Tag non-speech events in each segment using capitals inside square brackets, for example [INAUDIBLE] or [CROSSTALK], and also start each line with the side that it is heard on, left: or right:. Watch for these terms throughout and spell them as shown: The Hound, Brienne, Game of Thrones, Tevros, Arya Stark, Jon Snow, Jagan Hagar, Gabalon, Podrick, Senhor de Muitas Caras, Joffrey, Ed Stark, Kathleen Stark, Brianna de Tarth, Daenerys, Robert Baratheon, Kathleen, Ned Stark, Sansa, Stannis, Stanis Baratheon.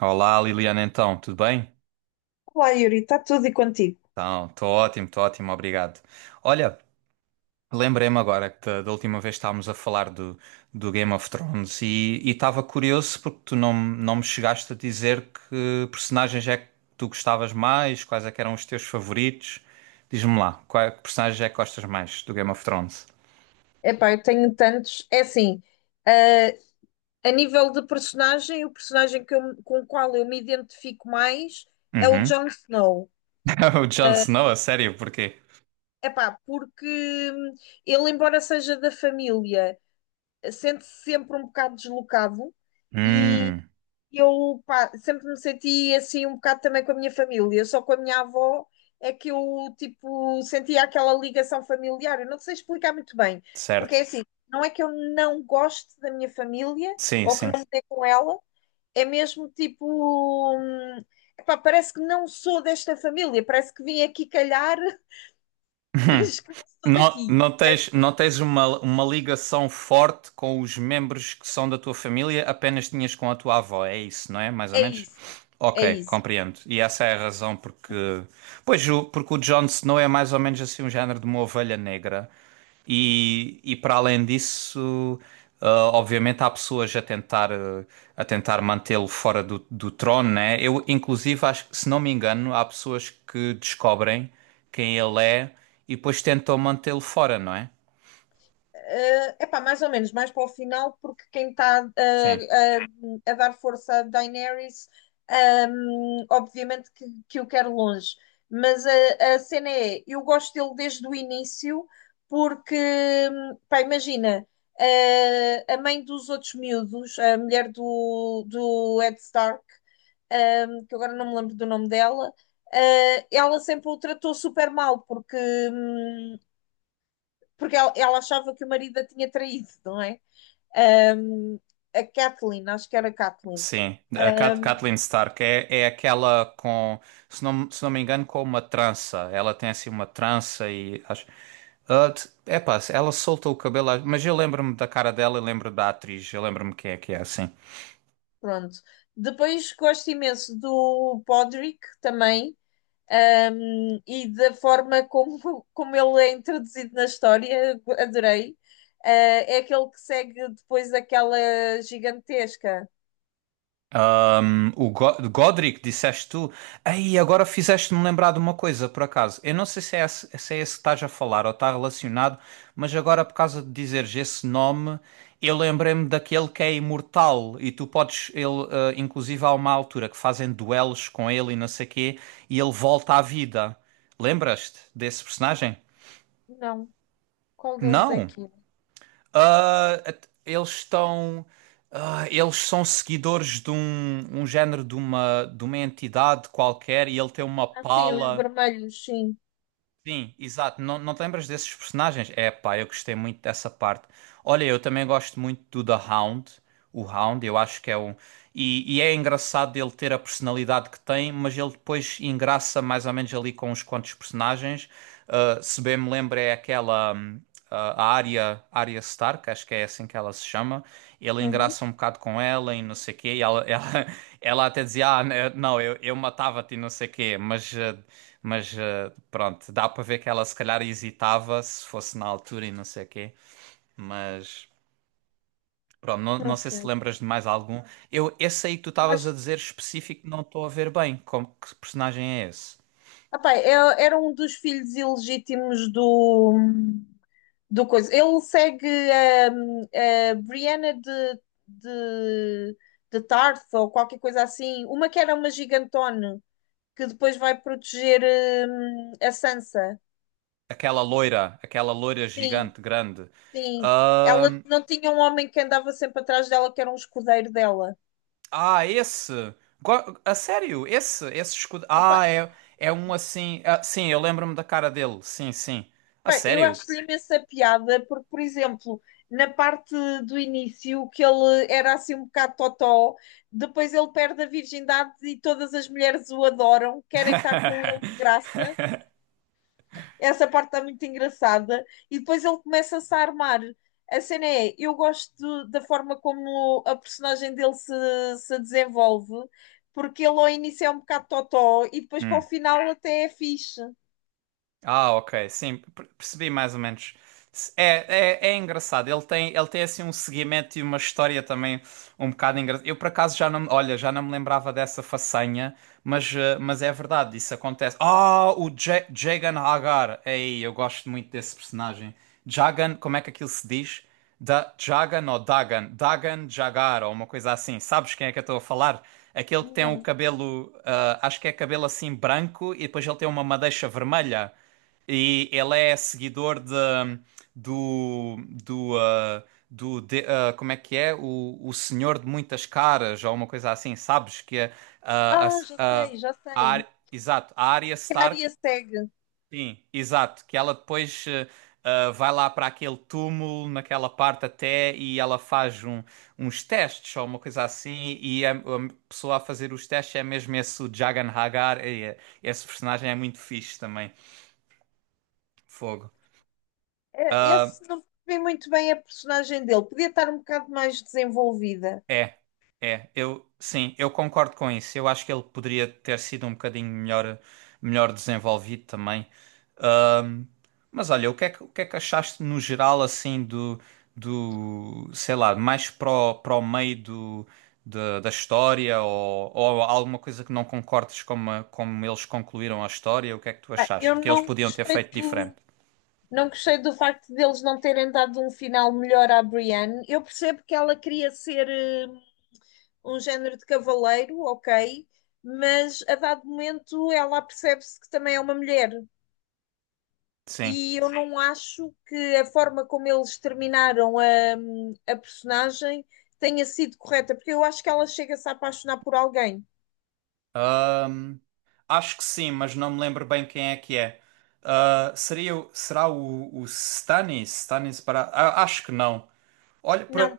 right: Olá Liliana, então, tudo bem?
left: Olá, Yuri, está tudo e contigo?
right: Então, estou ótimo, obrigado. Olha, lembrei-me agora que da última vez estávamos a falar do Game of Thrones e estava curioso porque tu não me chegaste a dizer que personagens é que tu gostavas mais, quais é que eram os teus favoritos. Diz-me lá, qual, é, que personagens é que gostas mais do Game of Thrones?
left: Epá, eu tenho tantos. É assim, eh, a nível de personagem, o personagem que eu- com o qual eu me identifico mais é o
right: Uhum.
left: Jon Snow.
right: [LAUGHS] O Jon
left: Ah,
right: Snow, a sério, porquê?
left: Epá, porque hum, ele, embora seja da família, sente-se sempre um bocado deslocado.
right: Hum,
left: Eu pá, sempre me senti assim um bocado também com a minha família, só com a minha avó é que eu tipo sentia aquela ligação familiar. Eu não sei explicar muito bem, porque é
right: certo.
left: assim, não é que eu não goste da minha família
right: Sim,
left: ou que
right: sim.
left: não me dê com ela, é mesmo tipo, hum, epá, parece que não sou desta família, parece que vim aqui calhar, [LAUGHS]
right: [LAUGHS]
left: mas que não sou
right: Não,
left: daqui.
right: não tens, não tens uma ligação forte com os membros que são da tua família, apenas tinhas com a tua avó, é isso, não é? Mais ou
left: É
right: menos?
left: isso, é
right: Ok,
left: isso.
right: compreendo. E essa é a razão porque. Pois, porque o Jon Snow é mais ou menos assim um género de uma ovelha negra. E para além disso, obviamente há pessoas a tentar, a tentar mantê-lo fora do trono, né? Eu, inclusive, acho que, se não me engano, há pessoas que descobrem quem ele é e depois tentam mantê-lo fora, não é?
left: É epá, mais ou menos, mais para o final, porque quem está
right: Sim.
left: a dar força a Daenerys, obviamente que o quer longe. Mas a cena é, eu gosto dele desde o início, porque, pá, imagina, a mãe dos outros miúdos, a mulher do, do Ed Stark, que agora não me lembro do nome dela. Ela sempre o tratou super mal, porque hum, porque ela achava que o marido a tinha traído, não é? Um, a Kathleen, acho que era a Kathleen.
right: Sim, a
left: Um,
right: Kathleen Stark é, é aquela com, se não me engano, com uma trança. Ela tem assim uma trança e acho. Ah, epá, ela solta o cabelo, mas eu lembro-me da cara dela e lembro da atriz, eu lembro-me quem é que é assim.
left: pronto. Depois gosto imenso do Podrick também. E da forma como, como ele é introduzido na história, adorei. É aquele que segue depois aquela gigantesca.
right: O Godric, disseste tu. Aí, agora fizeste-me lembrar de uma coisa, por acaso. Eu não sei se é esse, se é esse que estás a falar ou está relacionado, mas agora, por causa de dizeres esse nome, eu lembrei-me daquele que é imortal e tu podes, ele, inclusive, há uma altura que fazem duelos com ele e não sei quê, e ele volta à vida. Lembras-te desse personagem?
left: Não, qual deles é
right: Não.
left: que é?
right: Ah, eles estão. Eles são seguidores de um, um género de uma entidade qualquer e ele tem uma
left: Ah, sim, os
right: pala.
left: vermelhos, sim.
right: Sim, exato. Não, não te lembras desses personagens? É, pá, eu gostei muito dessa parte. Olha, eu também gosto muito do The Hound. O Hound, eu acho que é um. E é engraçado ele ter a personalidade que tem, mas ele depois engraça mais ou menos ali com uns quantos personagens. Ah, se bem me lembro, é aquela. Hum, a Arya, Arya Stark, acho que é assim que ela se chama. Ele
left: Uhum,
right: engraça um bocado com ela e não sei o quê. E ela, [LAUGHS] ela até dizia: Ah, né, não, eu matava-te e não sei o quê. Mas pronto, dá para ver que ela se calhar hesitava se fosse na altura e não sei o quê. Mas pronto, não,
left: não
right: não sei se te
left: sei.
right: lembras de mais algum. Eu, esse aí que tu estavas a
left: Gosto.
right: dizer específico, não estou a ver bem. Como, que personagem é esse?
left: Epá, era um dos filhos ilegítimos do, do coisa. Ele segue hum, a Brianna de, de Tarth ou qualquer coisa assim. Uma que era uma gigantona que depois vai proteger, a Sansa.
right: Aquela loira
left: Sim,
right: gigante, grande.
left: sim. Ela
right: Ahm,
left: não tinha um homem que andava sempre atrás dela, que era um escudeiro dela.
right: ah, esse. A sério, esse escudo. Ah, é, é um assim. Ah, sim, eu lembro-me da cara dele. Sim, sim. A
left: Bem, eu
right: sério.
left: acho imensa piada, porque, por exemplo, na parte do início, que ele era assim um bocado totó, depois ele perde a virgindade e todas as mulheres o adoram, querem estar com ele de graça.
right: [LAUGHS]
left: Essa parte está muito engraçada. E depois ele começa-se a armar. A cena é, eu gosto da forma como a personagem dele se, se desenvolve, porque ele ao início é um bocado totó e depois para o
right: Hum.
left: final até é fixe.
right: Ah, ok, sim, percebi mais ou menos. É, é, é engraçado, ele tem assim um seguimento e uma história também um bocado engraçada. Eu por acaso já não, olha, já não me lembrava dessa façanha, mas, mas é verdade, isso acontece. Ah, o Jagan Hagar, ei, eu gosto muito desse personagem. Jagan, como é que aquilo se diz? Da, Jagan ou Dagan? Dagan Jagar ou uma coisa assim, sabes quem é que eu estou a falar? Aquele que tem o
left: Não.
right: cabelo, ah, acho que é cabelo assim branco e depois ele tem uma madeixa vermelha. E ele é seguidor de, do, do ah, do ah, como é que é? O Senhor de Muitas Caras, ou uma coisa assim, sabes? Que é, ah,
left: Ah, já sei, já
right: a
left: sei.
right: Exato, a Arya
left: Que a
right: Stark,
left: área segue.
right: sim, exato, que ela depois ah, ah, vai lá para aquele túmulo, naquela parte até, e ela faz um, uns testes, ou uma coisa assim, e a pessoa a fazer os testes é mesmo esse o Jagan Hagar, e, esse personagem é muito fixe também, fogo.
left: É, esse não percebi muito bem a personagem dele. Podia estar um bocado mais desenvolvida.
right: É, é, eu sim, eu concordo com isso. Eu acho que ele poderia ter sido um bocadinho melhor, melhor desenvolvido também. Ahm, mas olha, o que é que achaste no geral assim do, do, sei lá, mais para o, para o meio do, da história ou alguma coisa que não concordes como, como eles concluíram a história? O que é que tu
left: Pá, eu
right: achaste? Que eles
left: não
right: podiam ter
left: gostei
right: feito diferente?
left: do. Não gostei do facto deles não terem dado um final melhor à Brienne. Eu percebo que ela queria ser, um género de cavaleiro, ok, mas a dado momento ela percebe-se que também é uma mulher.
right: Sim.
left: E eu não acho que a forma como eles terminaram a personagem tenha sido correta, porque eu acho que ela chega-se a apaixonar por alguém.
right: Ahm, acho que sim, mas não me lembro bem quem é que é. Ah, seria, será o Stanis? Stanis Baratheon? Acho que não. Olha para.
left: Não,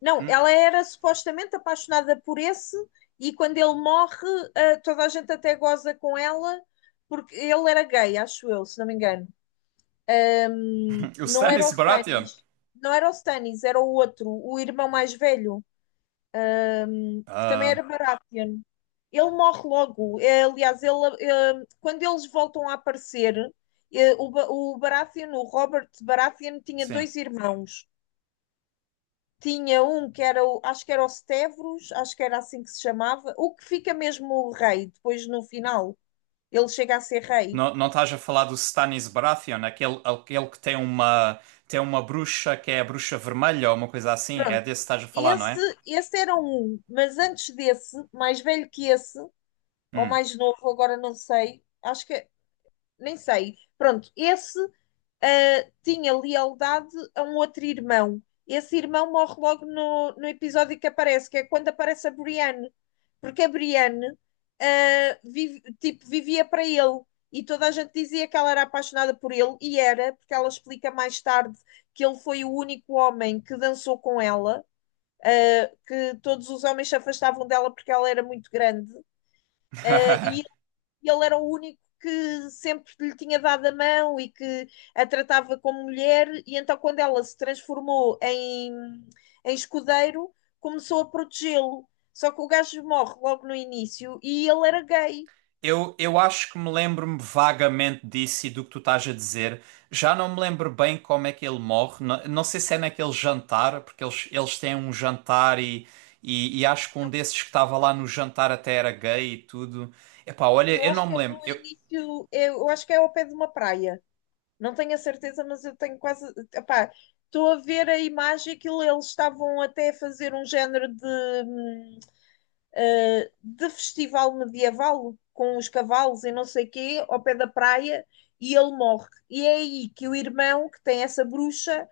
left: não, ela
right: [CLEARS THROAT]
left: era supostamente apaixonada por esse, e quando ele morre, ah, toda a gente até goza com ela, porque ele era gay, acho eu, se não me engano.
right: O
left: Não era o
right: Stanis Baratheon?
left: Stannis, não era o Stannis, era o outro, o irmão mais velho, que também
right: Ah,
left: era Baratheon. Ele morre logo. Aliás, ele, quando eles voltam a aparecer, o Baratheon, o Robert Baratheon, tinha
right: sim.
left: dois irmãos. Tinha um que era o, acho que era os Tevros, acho que era assim que se chamava, o que fica mesmo o rei, depois no final, ele chega a ser rei.
right: Não, não estás a falar do Stanis Baratheon, aquele, aquele que tem uma bruxa que é a bruxa vermelha ou uma coisa assim? É
left: Pronto,
right: desse que estás a falar, não é?
left: esse, esse era um, mas antes desse, mais velho que esse, ou
right: Hum.
left: mais novo, agora não sei, acho que nem sei. Pronto, esse tinha lealdade a um outro irmão. Esse irmão morre logo no, no episódio que aparece, que é quando aparece a Brienne. Porque a Brienne, tipo, vivia para ele. E toda a gente dizia que ela era apaixonada por ele, e era, porque ela explica mais tarde que ele foi o único homem que dançou com ela, ah, que todos os homens se afastavam dela porque ela era muito grande, ah, e
right: [LAUGHS]
left: e ele era o único que sempre lhe tinha dado a mão e que a tratava como mulher, e então quando ela se transformou em, em escudeiro, começou a protegê-lo. Só que o gajo morre logo no início e ele era gay.
right: Eu acho que me lembro-me vagamente disso e do que tu estás a dizer. Já não me lembro bem como é que ele morre. Não, não sei se é naquele jantar, porque eles têm um jantar e acho que um desses que estava lá no jantar até era gay e tudo. Epá, olha,
left: Eu
right: eu não
left: acho que
right: me
left: é no
right: lembro. Eu...
left: início, eu acho que é ao pé de uma praia. Não tenho a certeza, mas eu tenho quase. Epá, estou a ver a imagem que eles estavam até a fazer um género hum, de festival medieval com os cavalos e não sei quê, ao pé da praia, e ele morre. E é aí que o irmão, que tem essa bruxa,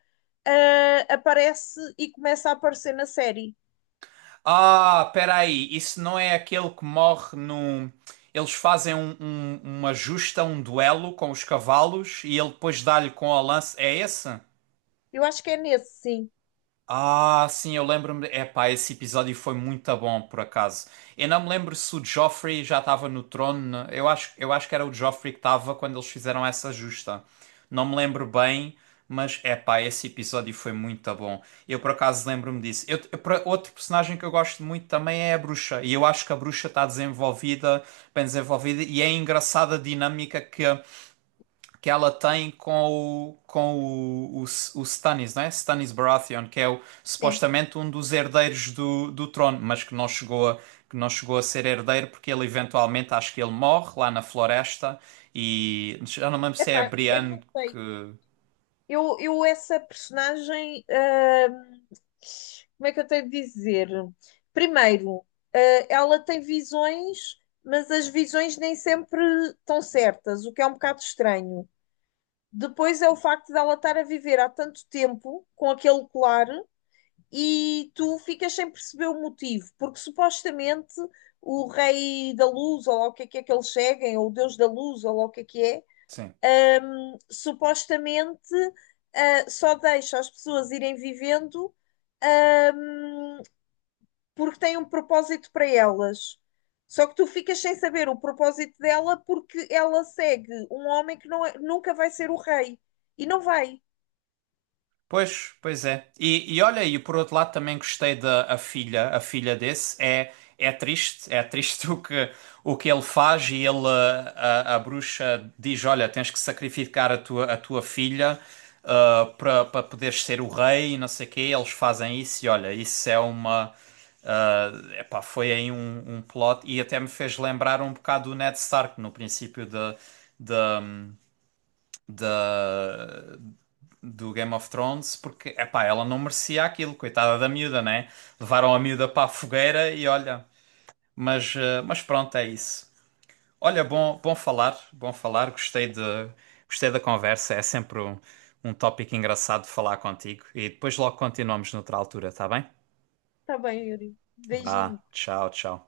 left: aparece e começa a aparecer na série.
right: Ah, peraí, isso não é aquele que morre no. Eles fazem uma justa, um duelo com os cavalos e ele depois dá-lhe com a lança. É esse?
left: Eu acho que é nesse, sim.
right: Ah, sim, eu lembro-me. Epá, esse episódio foi muito bom, por acaso. Eu não me lembro se o Joffrey já estava no trono. Eu acho que era o Joffrey que estava quando eles fizeram essa justa. Não me lembro bem, mas epá, esse episódio foi muito bom. Eu, por acaso, lembro-me disso. Outro personagem que eu gosto muito também é a bruxa. E eu acho que a bruxa está desenvolvida, bem desenvolvida, e é engraçada a dinâmica que ela tem com o, com o Stannis, né? Stannis Baratheon, que é o,
left: Sim.
right: supostamente um dos herdeiros do trono, mas que não chegou a ser herdeiro porque ele eventualmente, acho que ele morre lá na floresta e já não me lembro se é a
left: Epá, eu
right: Brienne
left: não sei.
right: que...
left: Eu essa personagem, como é que eu tenho de dizer? Primeiro, ela tem visões, mas as visões nem sempre estão certas, o que é um bocado estranho. Depois é o facto dela estar a viver há tanto tempo com aquele colar e tu ficas sem perceber o motivo, porque supostamente o rei da luz, ou lá o que é que é que eles seguem, ou o deus da luz, ou lá o que
right: Sim.
left: é, supostamente só deixa as pessoas irem vivendo, hum, porque tem um propósito para elas. Só que tu ficas sem saber o propósito dela porque ela segue um homem que nunca vai ser o rei. E não vai.
right: Pois, pois é. E olha aí, por outro lado também gostei da a filha desse é é triste [LAUGHS] o que ele faz e ele eh, a bruxa diz, olha, tens que sacrificar a tua filha ah, para para poderes ser o rei e não sei o quê. Eles fazem isso e olha, isso é uma ah, epá, foi aí um plot e até me fez lembrar um bocado do Ned Stark no princípio da da, do Game of Thrones porque, epá, ela não merecia aquilo, coitada da miúda, né? Levaram a miúda para a fogueira e olha, mas, mas pronto, é isso. Olha, bom, bom falar, gostei de, gostei da conversa, é sempre um, um tópico engraçado de falar contigo e depois logo continuamos noutra altura, tá bem?
left: Tá bom, Yuri. Beijinho.
right: Vá, tchau, tchau.